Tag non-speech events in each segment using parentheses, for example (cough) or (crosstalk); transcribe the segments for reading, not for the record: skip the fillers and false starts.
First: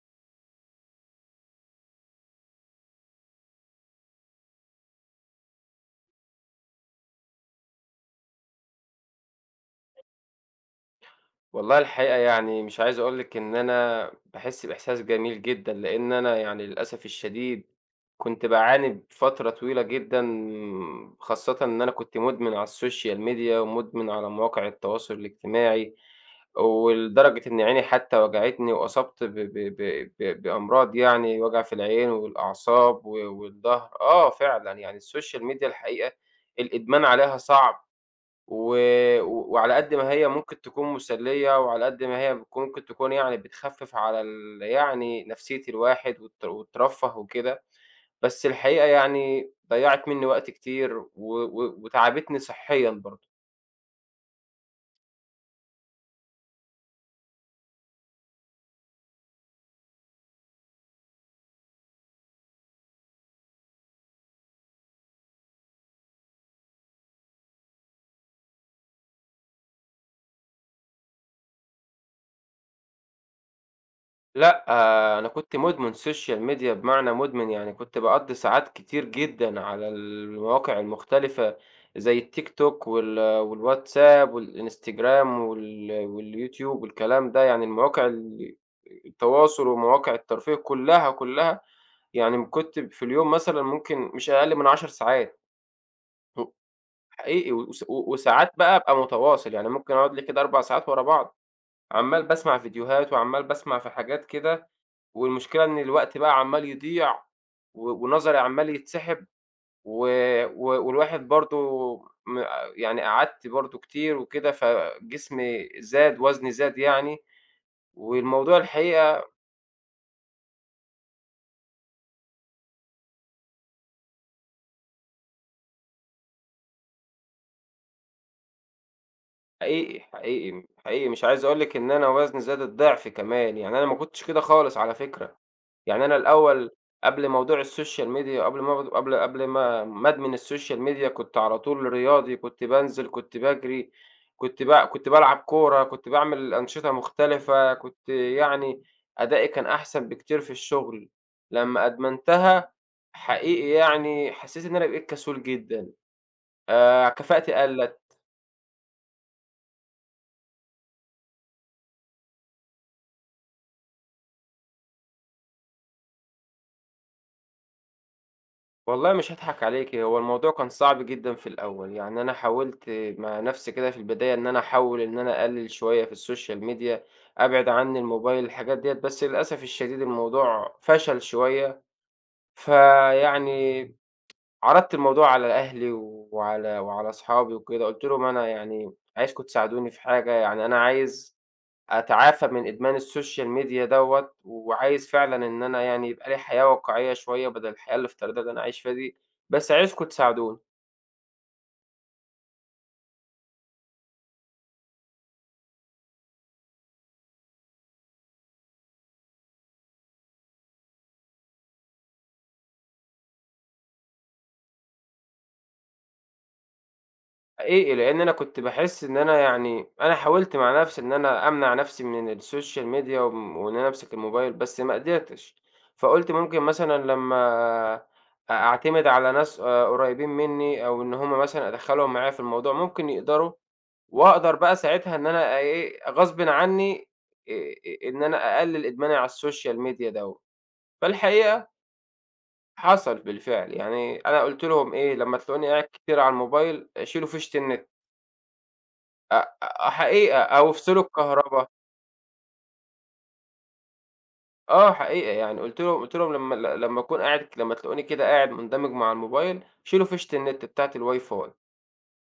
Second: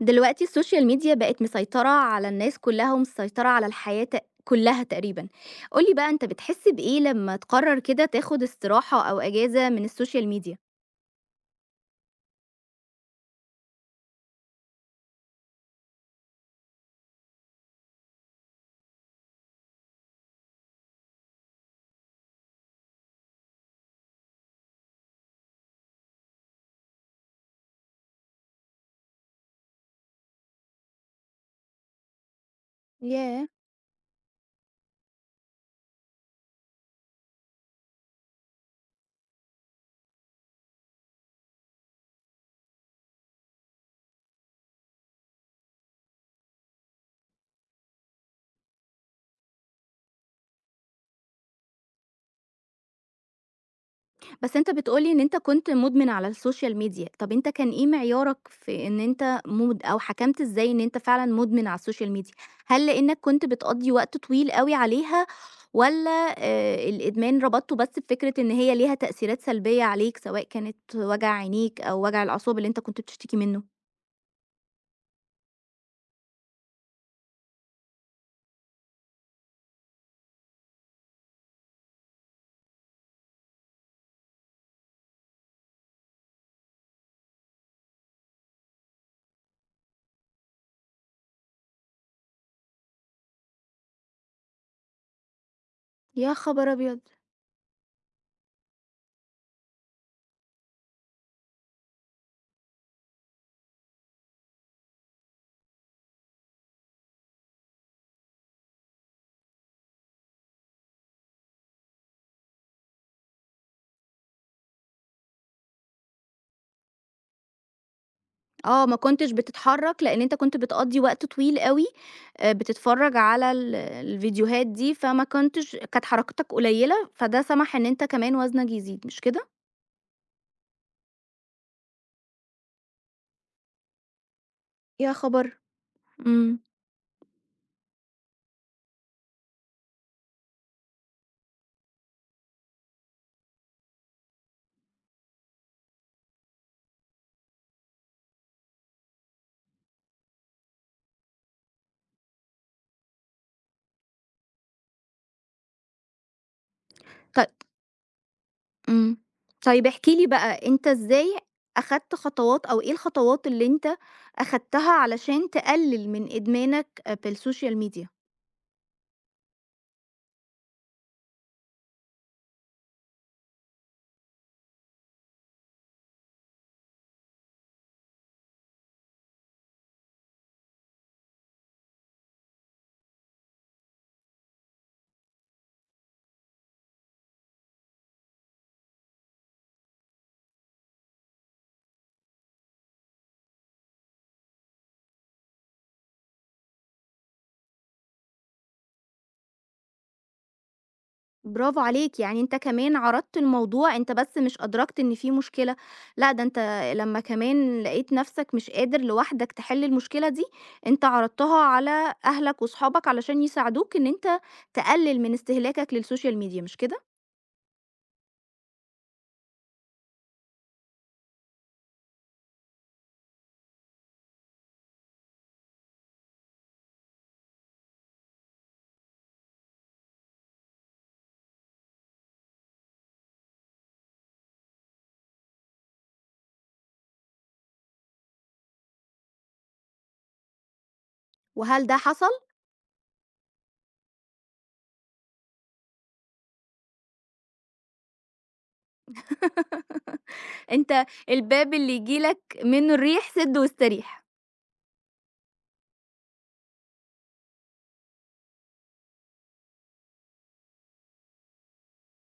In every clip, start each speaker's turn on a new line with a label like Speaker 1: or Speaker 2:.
Speaker 1: دلوقتي السوشيال ميديا بقت مسيطرة على الناس كلها ومسيطرة على الحياة كلها تقريبا. قول لي بقى انت بتحس بإيه لما تقرر كده تاخد استراحة او اجازة من السوشيال ميديا؟
Speaker 2: والله الحقيقة مش عايز أقول لِك إن أنا باحس بإحساس جميل جدًا، لإن أنا للأسف الشديد كنت باعاني فترة طويلة جدًا، خاصةً إن أنا كنت مدمن على السوشيال ميديا ومدمن على مواقع التواصل الاجتماعي، ولدرجة إن عيني حتى وجعتني وأصبت ب ب ب ب بأمراض، يعني وجع في العين والأعصاب و
Speaker 1: ياه!
Speaker 2: والضهر. آه فعلًا، يعني السوشيال ميديا الحقيقة الإدمان عليها صعب. و وعلى قد ما هي ممكن تكون مسلية، وعلى قد ما هي بتكون ممكن تكون بتخفف على ال يعني نفسية الواحد وترفّه وكده، بس الحقيقة ضيّعت منّي وقت كتير و و وتعبتني صحيًا برضه.
Speaker 1: بس أنت بتقول لي إن أنت كنت مدمن على السوشيال ميديا، طب أنت كان إيه معيارك في إن أنت مد أو حكمت إزاي إن أنت فعلًا مدمن على السوشيال ميديا؟ هل لإنك كنت بتقضّي وقت طويل أوي عليها، والّا الإدمان ربطته بس بفكرة إن هي ليها تأثيرات سلبية عليك، سواء كانت وجع عينيك أو وجع الأعصاب اللي أنت كنت بتشتكي منه؟
Speaker 2: لأ، آه، أنا كنت مدمن social media، بمعنى مدمن يعني كنت باقضّي ساعات كتير جدًا على المواقع المختلفة، زي التيك توك والواتساب والإنستجرام واليوتيوب والكلام ده، يعني المواقع التواصل ومواقع الترفيه كلّها، كلّها، يعني كنت في اليوم مثلًا ممكن مش أقل من 10 ساعات،
Speaker 1: يا خبر أبيض!
Speaker 2: حقيقي وساعات بقى أبقى متواصل، يعني ممكن أقعد لي كده 4 ساعات ورا بعض. عمّال باسمع فيديوهات، وعمّال باسمع في حاجات كده، والمشكلة إن الوقت بقى عمّال يضيع، ونظري عمّال يتسحب، و و والواحد برضه م يعني قعدت برضه كتير وكده، فجسمي زاد، وزني زاد يعني، والموضوع
Speaker 1: آه، ما
Speaker 2: الحقيقة
Speaker 1: كنتش بتتحرّك، لإن أنت كنت بتقضّي وقت طويل أوي بتتفرّج على الفيديوهات دي، فما كنتش كانت حركتك قليّلة، فده سَمح إن أنت كمان وزنك يزيد، مش كده؟
Speaker 2: حقيقي، حقيقي، حقيقي مش عايز أقول لِك إن أنا وزني زاد الضعف كمان، يعني أنا ما كنتش كده خالص على
Speaker 1: يا
Speaker 2: فكرة،
Speaker 1: خبر!
Speaker 2: يعني أنا
Speaker 1: إمم.
Speaker 2: الأول قبل موضوع السوشيال ميديا قبل ما أدمن السوشيال ميديا كنت على طول رياضي، كنت بانزل، كنت باجري، كنت بالعب كورة، كنت باعمل أنشطة مختلفة، كنت يعني أدائي كان أحسن بكتير في الشغل، لمّا أدمنتها حقيقي يعني حسيت إن أنا بقيت كسول جدًا،
Speaker 1: طي
Speaker 2: كفاءتي قَلّت.
Speaker 1: إمم. طيب احكِ لي بقى أنت إزاي أخدت خطوات أو إيه الخطوات اللي أنت أخدتها علشان تقلِّل من إدمانك بالسوشيال ميديا؟
Speaker 2: والله مش هاضحك عليكِ، هو الموضوع كان صعب جدًا في الأول، يعني أنا حاولت مع نفسي كده في البداية إن أنا أحاول إن أنا أقلل شوية في الSocial media، أبعد عني الموبايل الحاجات ديّة، بس للأسف الشديد الموضوع فشل شوية، فيعني عرضت الموضوع على أهلي وعلى أصحابي وكده، قُلت لهم: "أنا يعني عايزكم تساعدوني في حاجة، يعني أنا عايز" أتعافى من إدمان السوشيال ميديا دوّة، وعايز فعلًا إن أنا يعني يبقى لي حياة واقعية شوية بدل الحياة الافتراضية اللي أنا عايش فيها دي، بس عايزكم تساعدوني.
Speaker 1: برافو عليك، يعني أنت كمان عرضت الموضوع، أنت بس مش أدركت إن في مشكلة، لأ ده أنت لمّا كمان لقيت نفسك مش قادر لوحدك تحل المشكلة دي، أنت عرضتها على أهلك وصحابك علشان يساعدوك إن أنت تقلل من استهلاكك للسوشيال ميديا، مش كده؟
Speaker 2: حقيقي، لإن أنا كنت باحس إن أنا يعني أنا حاولت مع نفسي إن أنا أمنع نفسي من السوشيال ميديا وإن أنا أمسك الموبايل، بس ما قدرتش، فقُلت ممكن مثلًا لمّا أعتمد على ناس قريبين منّي أو إن هم مثلًا أدخّلهم معايا في الموضوع، ممكن يقدروا وأقدر بقى ساعتها إن أنا إيه، غصبٍ عنّي آآ إن أنا أقلِّل إدماني على الSocial Media دوّة. فالحقيقة
Speaker 1: وهل ده حصل؟
Speaker 2: حصل بالفعل، يعني أنا قُلت لهم إيه، لمّا تلاقوني قاعد كتير على الموبايل شيلوا فيشة النت، أ أ
Speaker 1: (laughs)
Speaker 2: حقيقة، أو افصلوا
Speaker 1: أنت
Speaker 2: الكهربا.
Speaker 1: الباب اللي ييجي لك منه الريح سِدّه واستريح.
Speaker 2: آه حقيقة، يعني قُلت لهم لمّا لمّا أكون قاعد لمّا تلاقوني كده قاعد مندمج مع الموبايل، شيلوا فيشة النت بتاعة الWiFi.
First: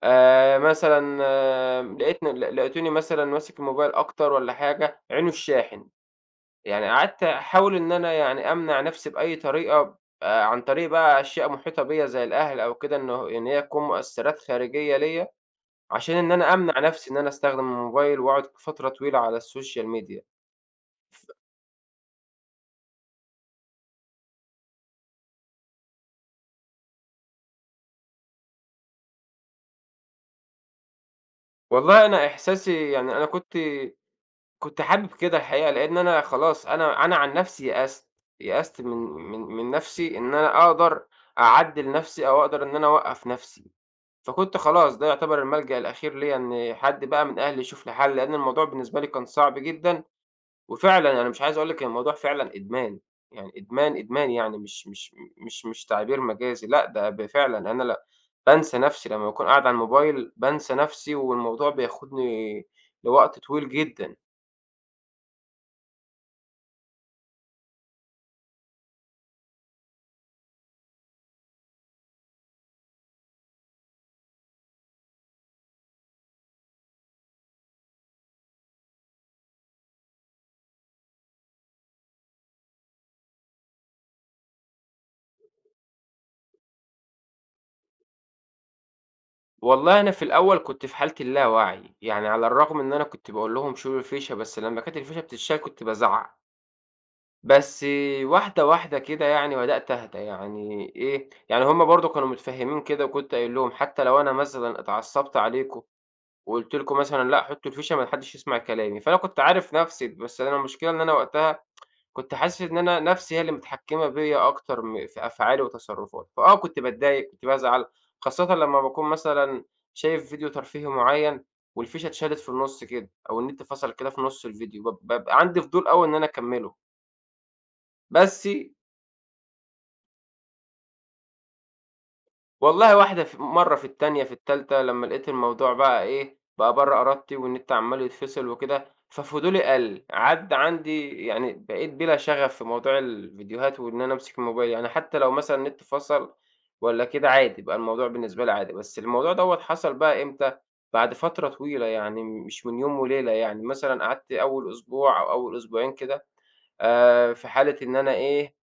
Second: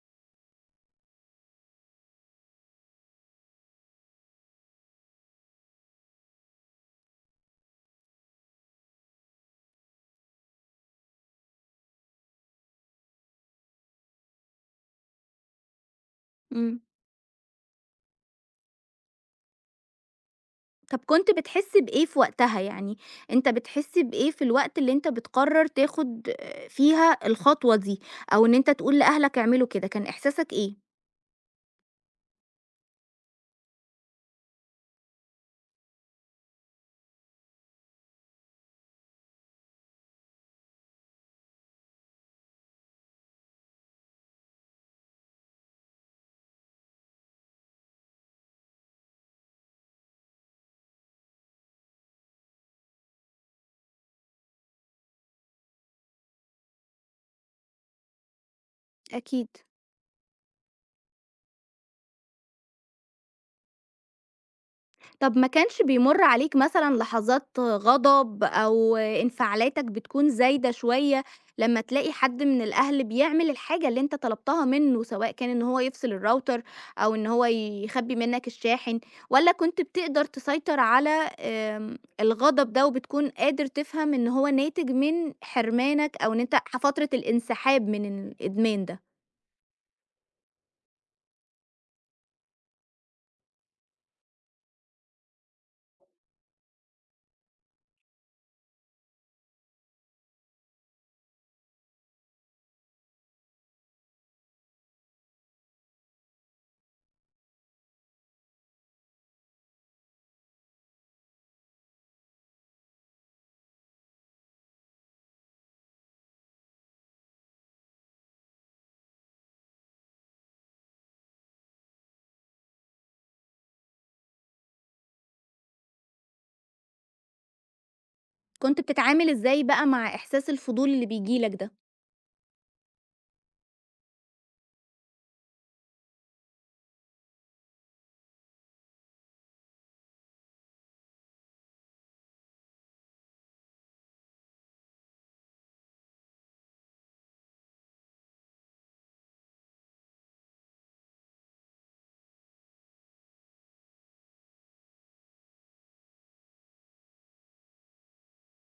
Speaker 2: مثلًا آه لقيتني لقيتوني مثلًا ماسك الموبايل أكتر والّا حاجة، عينه الشاحن. يعني قعدت أحاول إن أنا يعني أمنع نَفْسي بأي طريقة عن طريق بقى أشياء محيطة بيّا زي الأهل أو كده إنه إن هي تكون مؤثِّرات خارجية ليّا، عشان إن أنا أمنع
Speaker 1: إمم.
Speaker 2: نَفْسي إن أنا أستخدم الموبايل وأقعد فترة طويلة على السوشيال ميديا.
Speaker 1: طب كنت بتحس بإيه في وقتها؟ يعني أنت بتحس بإيه في الوقت اللي أنت بتقرر تاخد آه، فيها الخطوة دي، أو إن أنت تقول لأهلك اعملوا كده، كان إحساسك إيه؟
Speaker 2: والله أنا إحساسي يعني أنا كنت حابب كده الحقيقة، لإن أنا خلاص أنا عن نَفْسي يأست، يأست من نَفْسي إن أنا أقدر أعدِّل نَفْسي أو أقدر إن أنا أوقّف نَفْسي. فكنت خلاص ده يعتبر الملجأ الأخير ليّا إن حد بقى من أهلي يشوف لي حل، لإن الموضوع بالنسبة لي كان صعب جدًا، وفعلًا أنا مش عايز أقول لِك الموضوع فعلًا إدمان، يعني إدمان، إدمان يعني مش تعبير مجازي، لأ ده فعلًا أنا بانسى نفسي لمّا باكون
Speaker 1: أكيد.
Speaker 2: قاعد على الموبايل بانسى نفسي، والموضوع بياخدني لوقت طويل جدًا.
Speaker 1: طب ما كانش بيمُر عليك مثلًا لحظات غضب أو انفعالاتك بتكون زايدة شوية لمّا تلاقي حد من الأهل بيعمل الحاجة اللي أنت طلبتها منّه، سواء كان إن هو يفصل الراوتر أو إن هو يخبّي منّك الشاحن، والّا كنت بتقدر تسيطر على الغضب ده وبتكون قادر تفهم إن هو ناتج من حرمانك أو إن أنت ح فترة الانسحاب من الإدمان ده؟
Speaker 2: والله أنا في الأول كنت في حالة اللاوعي، يعني على الرغم إن أنا كنت باقول لهم شيلوا الفيشة، بس لمّا كانت الفيشة بتتشال كنت بازعّق. بس واحدة، واحدة كده يعني بدأت أهدى، يعني إيه، يعني هُم برضه كانوا متفهّمين كده، وكنت قايل لهم حتى لو أنا مثلًا اتعصّبت عليكم وقُلت لكم مثلًا لأ حطّوا الفيشة ما حدّش يسمع كلامي، فأنا كنت عارف نَفْسي، بس أنا المشكلة إن أنا وقتها كنت حاسس إن أنا نَفْسي هي اللي متحكّمة بيّا أكتر في أفعالي وتصرُّفاتي، فآه كنت باتضايق، كنت بازعل، خاصةً لمّا باكون مثلًا شايف فيديو ترفيهي معيّن والفيشة اتشالت في النُّص كده أو النت فَصَل كده في نُص الفيديو، بابقى عندي فضول أوي إن أنا أكمّله، بس
Speaker 1: كنت بتتعامل إزاي بقى مع إحساس الفضول اللي بييجي لك ده؟
Speaker 2: والله واحدة مرّة، في التانية، في التالتة، لمّا لقيت الموضوع بقى إيه، بقى برّه إرادتي والنت عمّال يتفصل وكده، ففضولي قَل، عدّى عندي يعني بقيت بلا شغف في موضوع الفيديوهات وإن أنا أمسك الموبايل، يعني حتى لو مثلًا النت فصل والّا كده عادي، بقى الموضوع بالنسبة لي عادي، بس الموضوع دوّة حصل بقى إمتى، بعد فترة طويلة يعني مش من يوم وليلة يعني، مثلًا قعدت أول أسبوع أو أول أسبوعين كده في حالة إن أنا إيه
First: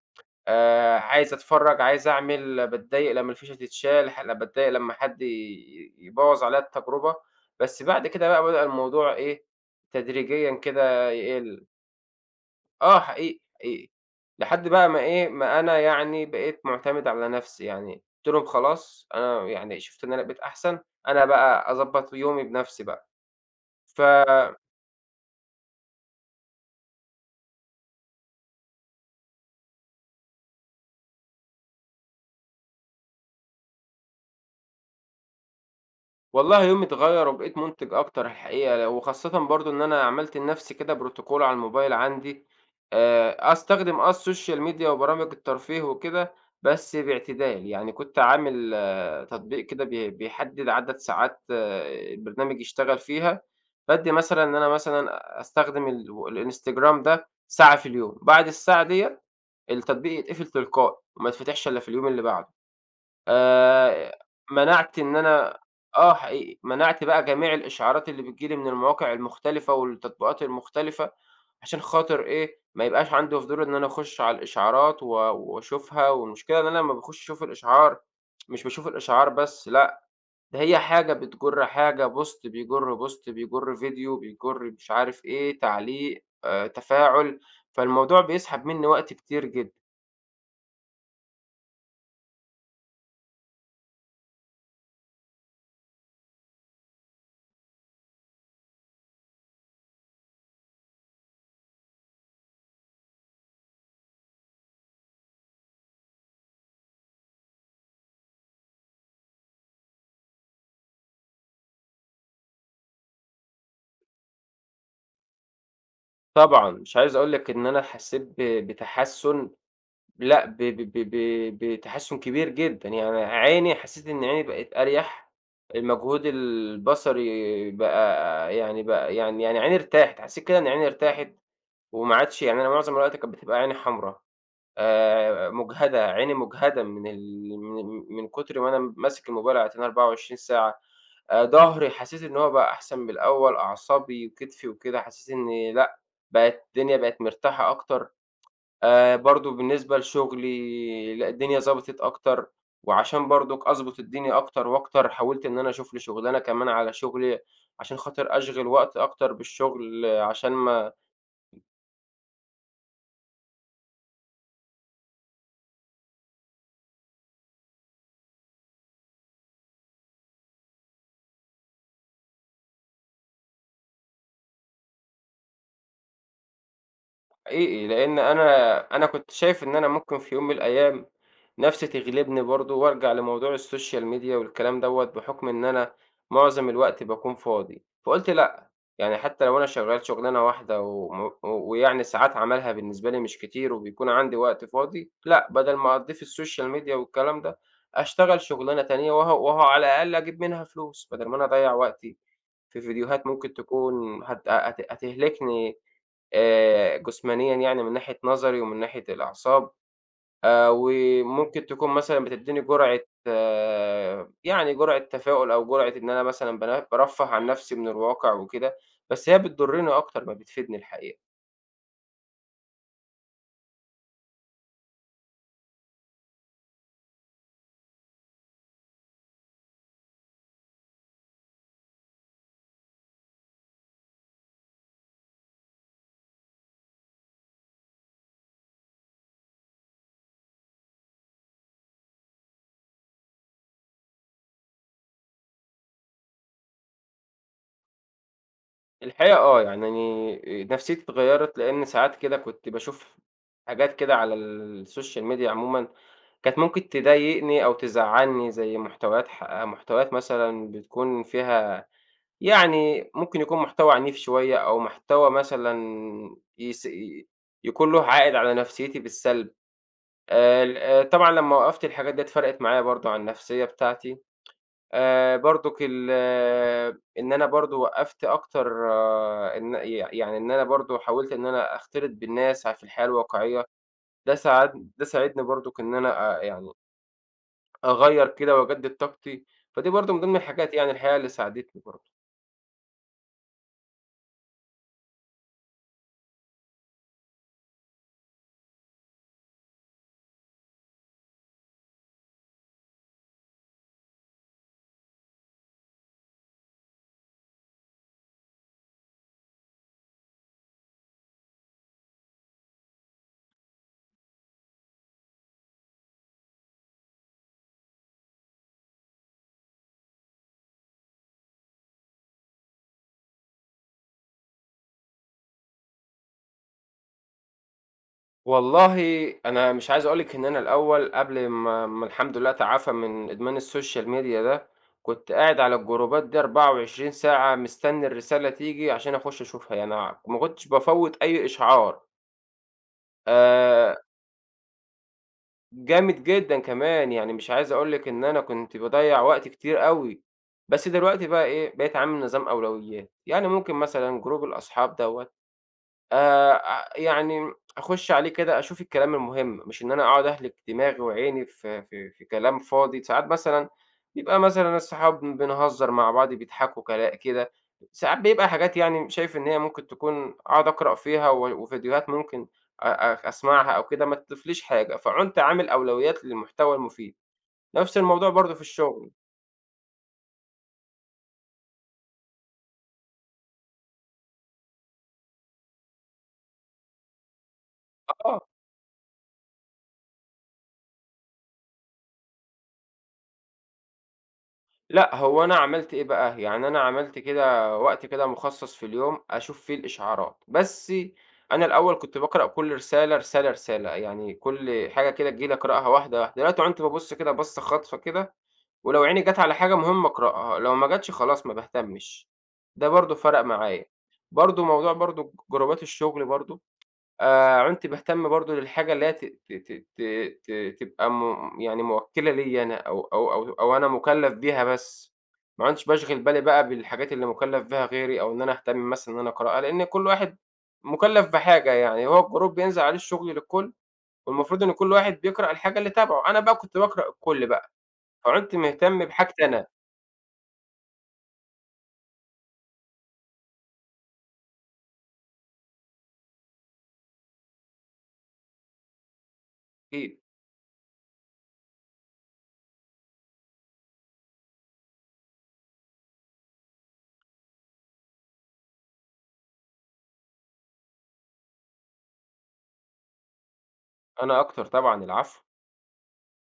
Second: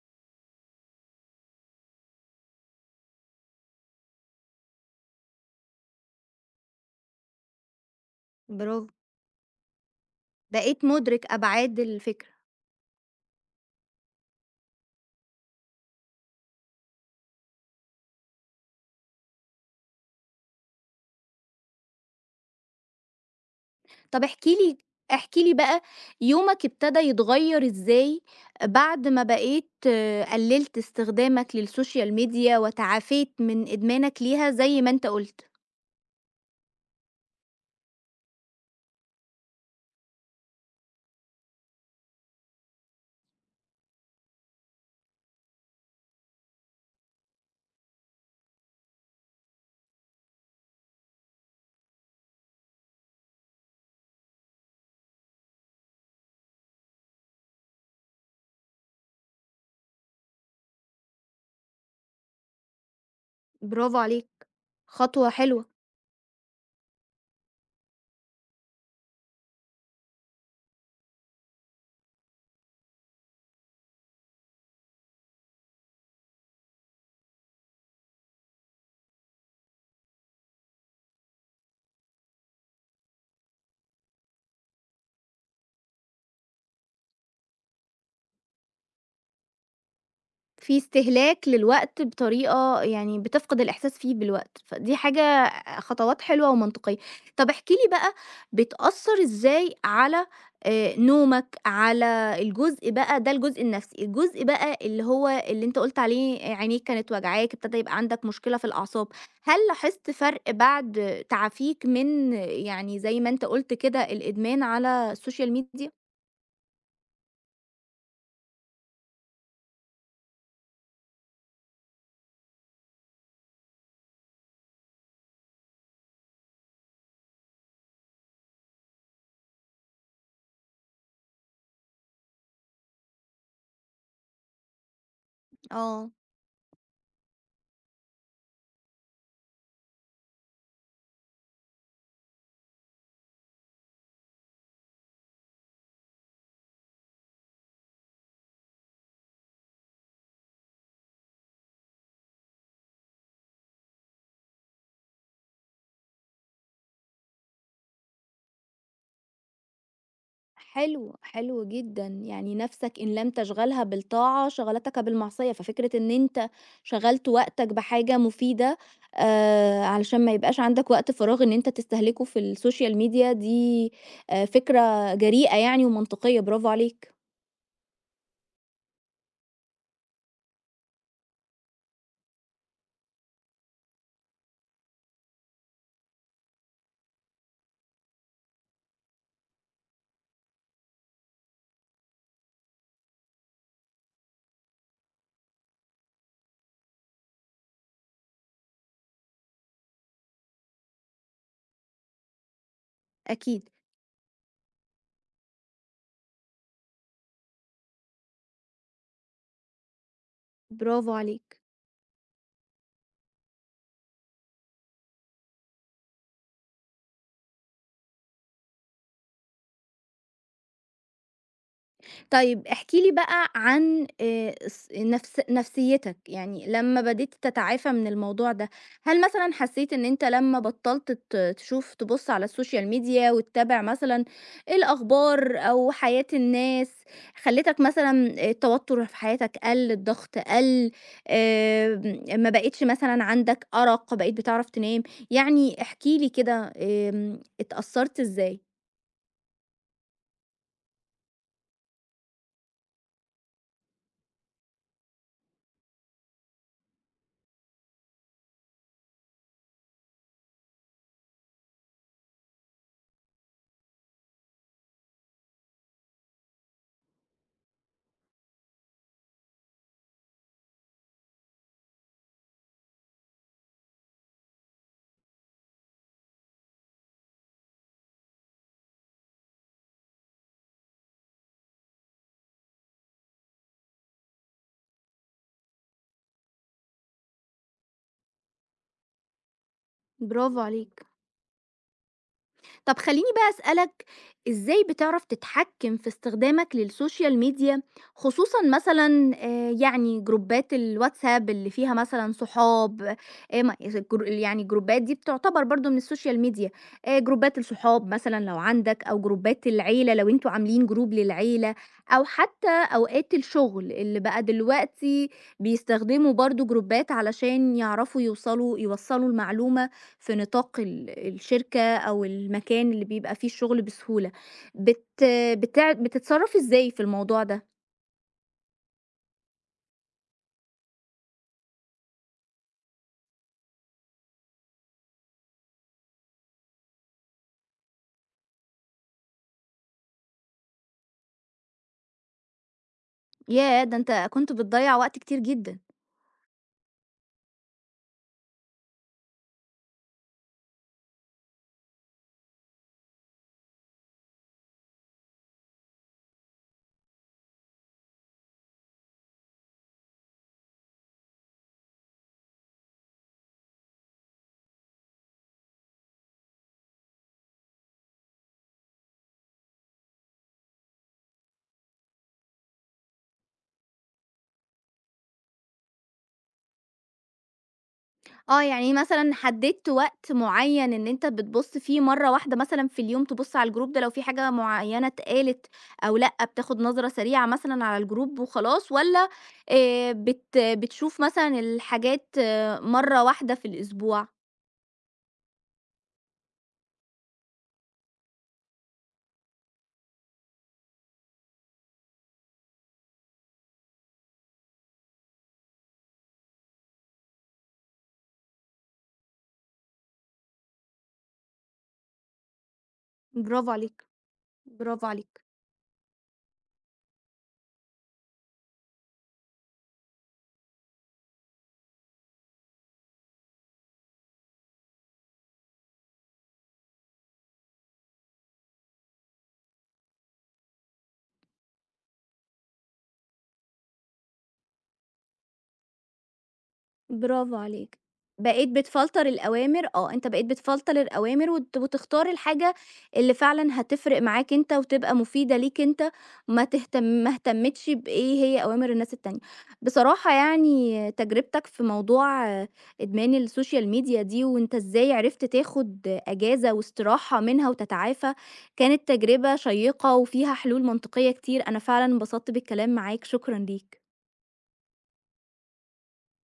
Speaker 2: عايز أتفرّج، عايز أعمل، باتضايق لمّا الفيشة تتشال، باتضايق لمّا حد يبوّظ عليّا التجربة، بس بعد كده بقى بدأ
Speaker 1: برافو،
Speaker 2: الموضوع إيه، تدريجيًا
Speaker 1: بقيت
Speaker 2: كده
Speaker 1: مُدرك
Speaker 2: يقِل.
Speaker 1: أبعاد الفكرة.
Speaker 2: آه حقيقي، حقيقي. لحد بقى ما إيه، ما أنا يعني بقيت مُعتمد على نَفْسي يعني، قُلت لهم خلاص أنا يعني شُفت إن أنا بقيت أحسن، أنا بقى أضبّط يومي بنَفْسي بقى. ف
Speaker 1: طب احكِ لي بقى، يومك ابتدى يتغيّر إزاي بعد ما بقيت آه، قلّلت استخدامك للسوشيال ميديا وتعافيت من إدمانك ليها زي ما أنت قُلت؟
Speaker 2: والله يومي اتغيّر وبقيت مُنتِج أكتر الحقيقة، وخاصةً برضه إن أنا عملت لنَفْسي كده protocol على الموبايل عندي، أستخدم آه الsocial media وبرامج الترفيه وكده، بس باعتدال، يعني كنت عامل آه، تطبيق كده بيحدِّد عدد ساعات آه، البرنامج يشتغل فيها، بادّي مثلًا إن أنا مثلًا أستخدم الInstagram ده ساعة في اليوم، بعد الساعة ديّة التطبيق يتقفل تلقائي وما يتفتحش إلا في اليوم اللي بعده.
Speaker 1: برافو
Speaker 2: آآ
Speaker 1: عليك،
Speaker 2: منعت إن
Speaker 1: خطوة
Speaker 2: أنا
Speaker 1: حلوة.
Speaker 2: آه حقيقي، منعت بقى جميع الإشعارات اللي بتيجي لي من المواقع المختلفة والتطبيقات المختلفة، عشان خاطر إيه، ما يبقاش عندي فضول إن أنا أخُش على الإشعارات وأشوفها، والمشكلة إن أنا لمّا باخُش أشوف الإشعار، مش باشوف الإشعار بس لأ، ده هي حاجة بتجُر حاجة، بوست بيجُر بوست، بيجُر فيديو، بيجُر مش عارف إيه، تعليق، تفاعل، فالموضوع بيسحب منّي وقت كتير جدًا.
Speaker 1: في استهلاك للوقت بطريقة يعني بتفقد الإحساس فيه بالوقت، فدي حاجة، خطوات حلوة ومنطقية. طب احكِ لي بقى، بتأثّر إزاي على نومك، على الجزء بقى ده الجزء النفسي، الجزء بقى اللي هو اللي أنت قُلت عليه عينيك كانت واجعاك، ابتدى يبقى عندك مشكلة في الأعصاب، هل لاحظت فرق بعد تعافيك من يعني زي ما أنت قُلت كده الإدمان على السوشيال ميديا؟
Speaker 2: طبعًا مش عايز أقول لك إن أنا حسّيت ب بتحسُّن لأ، ب ب ب ب بتحسُّن كبير جدًا، يعني عيني حسّيت إن عيني بقت أريح، المجهود البصري بقى يعني عيني ارتاحت، حسّيت كده إن عيني ارتاحت وما عادش يعني أنا معظم الوقت كانت بتبقى عيني حمرا، مُجهدة،
Speaker 1: آه.
Speaker 2: عيني مُجهدة من ال من من كُتر ما أنا ماسك الموبايل على تنين 24 ساعة، ضهري حسّيت إن هو بقى أحسن من الأول، أعصابي وكتفي وكده، حسّيت إن لأ، بقت مرتاحة أكتر. برضه بالنسبة لشُغلي، لأ الدنيا ضبطت أكتر، وعشان برضُك أضبط الدنيا أكتر وأكتر، حاولت إن أنا أشوف لي شُغلانة كمان على شُغلي، عشان خاطر أشغِل وقت أكتر بالشُغل، آه، عشان ما
Speaker 1: حلو، حلو جدًا، يعني نَفْسك إن لم تشغلها بالطاعة شغلتك بالمعصية، ففكرة إن أنت شغلت وقتك بحاجة مفيدة علشان ما يبقاش عندك وقت فراغ إن أنت تستهلكه في السوشيال ميديا دي، فكرة جريئة يعني ومنطقية، برافو عليك.
Speaker 2: حقيقي، لإن أنا كنت شايف إن أنا ممكن في يوم من الأيام نَفْسي تغلبني برضه وأرجع لموضوع الSocial Media والكلام دوّة بحُكم إن أنا معظم الوقت باكون فاضي، فقُلت لأ، يعني حتى لو أنا شغّال شُغلانة واحدة ويعني ساعات عملها بالنسبة لي مش كتير وبيكون عندي وقت فاضي، لأ، بدل ما أقضّيه في الSocial Media والكلام ده، أشتغل شُغلانة تانية وأهو على الأقل أجيب منها فلوس بدل ما أنا أضيّع وقتي. في فيديوهات ممكن
Speaker 1: أكيد،
Speaker 2: تكون هت هت هتهلكني جسمانيًا يعني من ناحية نظري ومن ناحية الأعصاب،
Speaker 1: برافو عليك.
Speaker 2: وممكن تكون مثلًا بتدّيني جرعة آه، يعني جرعة تفاؤل أو جرعة إن أنا مثلًا بارفّه عن نفسي من الواقع وكده، بس هي بتضرني أكتر ما بتفيدني الحقيقة.
Speaker 1: طيب احكِ لي بقى عن الص نفس نفسيتك، يعني لمّا بديت تتعافى من الموضوع ده، هل مثلًا حسيت إن أنت لمّا بطّلت تشوف تبُص على السوشيال ميديا وتتابع مثلًا الأخبار أو حياة الناس، خلّتك مثلًا التوتر في حياتك قَل، الضغط قَل، ما بقيتش مثلًا عندك أرق، بقيت بتعرف تنام، يعني احكِ لي كده اتأثّرت إزاي؟
Speaker 2: الحقيقة آه، يعني نفسيتي اتغيّرت لإن ساعات كده كنت باشوف حاجات كده على السوشيال ميديا عمومًا، كانت ممكن تضايقني أو تزعّلني زي محتويات مثلًا بتكون فيها يعني ممكن يكون محتوى عنيف شوية أو محتوى مثلًا يس ي يكون له عائد على نفسيتي بالسلب. ال آه، طبعًا لمّا وقّفت الحاجات ديّة فرقِت معايا برضه على النفسية بتاعتي. برضُك ال آه، إن أنا برضه وقّفت أكتر آه، إن يعني إن أنا برضه حاولت إن أنا أختلط بالناس في الحياة الواقعية، ده ساعدني برضُك إن أنا يعني أغيّر كده وأجدد طاقتي، فدي برضه من ضمن
Speaker 1: برافو
Speaker 2: الحاجات يعني
Speaker 1: عليك.
Speaker 2: الحقيقة اللي ساعدتني برضه.
Speaker 1: طب خليني بقى أسألك، إزاي بتعرف تتحكم في استخدامك للسوشيال ميديا، خصوصًا مثلًا يعني جروبات الواتساب اللي فيها مثلًا صحاب، ما جر يعني الجروبات دي بتعتبر برضه من السوشيال ميديا، جروبات الصحاب مثلًا لو عندك أو جروبات العيلة لو أنتم عاملين جروب للعيلة، أو حتى أوقات الشغل اللي بقى دلوقتي بيستخدموا برضه جروبات علشان يعرفوا يوصّلوا المعلومة في نطاق الشركة، أو المكان اللي بيبقى فيه الشغل بسهولة. بت بتع بتتصرّفي إزاي في الموضوع ده؟
Speaker 2: والله أنا مش عايز أقول لِك إن أنا الأول قبل ما الحمد لله أتعافى من إدمان الSocial media ده، كنت قاعد على الجروبات دي 24 ساعة مستني الرسالة تيجي عشان أخُش أشوفها، يعني ما كنتش بافوّت أي إشعار.
Speaker 1: ياه!
Speaker 2: آآ
Speaker 1: ده أنت كنت بتضيّع وقت كتير جدًا.
Speaker 2: جامد جدًا كمان، يعني مش عايز أقول لِك إن أنا كنت باضيّع وقت كتير أوي، بس دلوقتي بقى إيه، بقيت عامل نظام أولويات، يعني ممكن مثلًا جروب الأصحاب دوّة أ يعني أخُش عليه كده أشوف الكلام المهم، مش إن أنا أقعد أهلِك دماغي وعيني في كلام فاضي، ساعات مثلًا بيبقى مثلًا الصحاب بنهزّر مع بعض بيضحكوا كده، ساعات بيبقى حاجات يعني شايف إن هي ممكن تكون أقعد أقرأ فيها وفيديوهات ممكن أ أ أسمعها أو كده ما تضيفليش حاجة، فعنت عامل أولويات للمحتوى المفيد، نفس الموضوع برضه في
Speaker 1: آه، يعني
Speaker 2: الشغل.
Speaker 1: مثلًا حددت وقت معيّن إن أنت بتبُص فيه مرّة واحدة مثلًا في اليوم تبُص على الجروب ده لو في حاجة معيّنة اتقالت، أو لأ، بتاخد نظرة سريعة مثلًا على الجروب
Speaker 2: آه.
Speaker 1: وخلاص، والّا بت بتشوف مثلًا الحاجات آه، مرّة واحدة في الأسبوع؟
Speaker 2: لأ، هو أنا عملت إيه بقى، يعني أنا عملت كده وقت كده مخصص في اليوم أشوف فيه الإشعارات، بس أنا الأول كنت باقرأ كل رسالة، يعني كل حاجة كده تيجي لي أقرأها واحدة، واحدة، دلوقتي عنت بابُص كده بصّة خاطفة كده، ولو عيني جات على حاجة مهمة أقرأها، لو ما جاتش خلاص ما باهتمش، ده برضه فرق
Speaker 1: برافو
Speaker 2: معايا.
Speaker 1: عليك،
Speaker 2: برضه موضوع
Speaker 1: برافو
Speaker 2: برضه
Speaker 1: عليك.
Speaker 2: جروبات الشغل برضه عُنت باهتم برضه للحاجة اللي هي ت ت ت ت ت تبقى يعني مُوكّلة ليّا أنا أو أنا مُكلّف بيها بس، ما عُنتش باشغِل بالي بقى بالحاجات اللي مُكلّف بيها غيري أو إن أنا أهتم مثلًا إن أنا أقرأها، لإن كل واحد مُكلّف بحاجة يعني، هو الجروب بينزل عليه الشغل للكل والمفروض إن كل واحد بيقرأ الحاجة اللي تبعه، أنا بقى كنت باقرأ الكل
Speaker 1: برافو
Speaker 2: بقى،
Speaker 1: عليك.
Speaker 2: فعُنت
Speaker 1: بقيت
Speaker 2: مهتم
Speaker 1: بتفلتر
Speaker 2: بحاجتي أنا.
Speaker 1: الأوامر، آه، أنت بقيت بتفلتر الأوامر وت وتختار الحاجة اللي فعلًا هتفرق معاك أنت وتبقى مفيدة ليك أنت، ما اهتمتش بإيه هي أوامر الناس التانية.
Speaker 2: أكيد،
Speaker 1: بصراحة يعني تجربتك في موضوع آه، إدمان السوشيال ميديا دي وأنت إزاي عرفت تاخد أجازة واستراحة منها وتتعافى، كانت تجربة شيقة وفيها حلول منطقية كتير، أنا فعلًا انبسطت بالكلام معاك، شكرًا ليك.
Speaker 2: أنا أكتر طبعًا، العفو.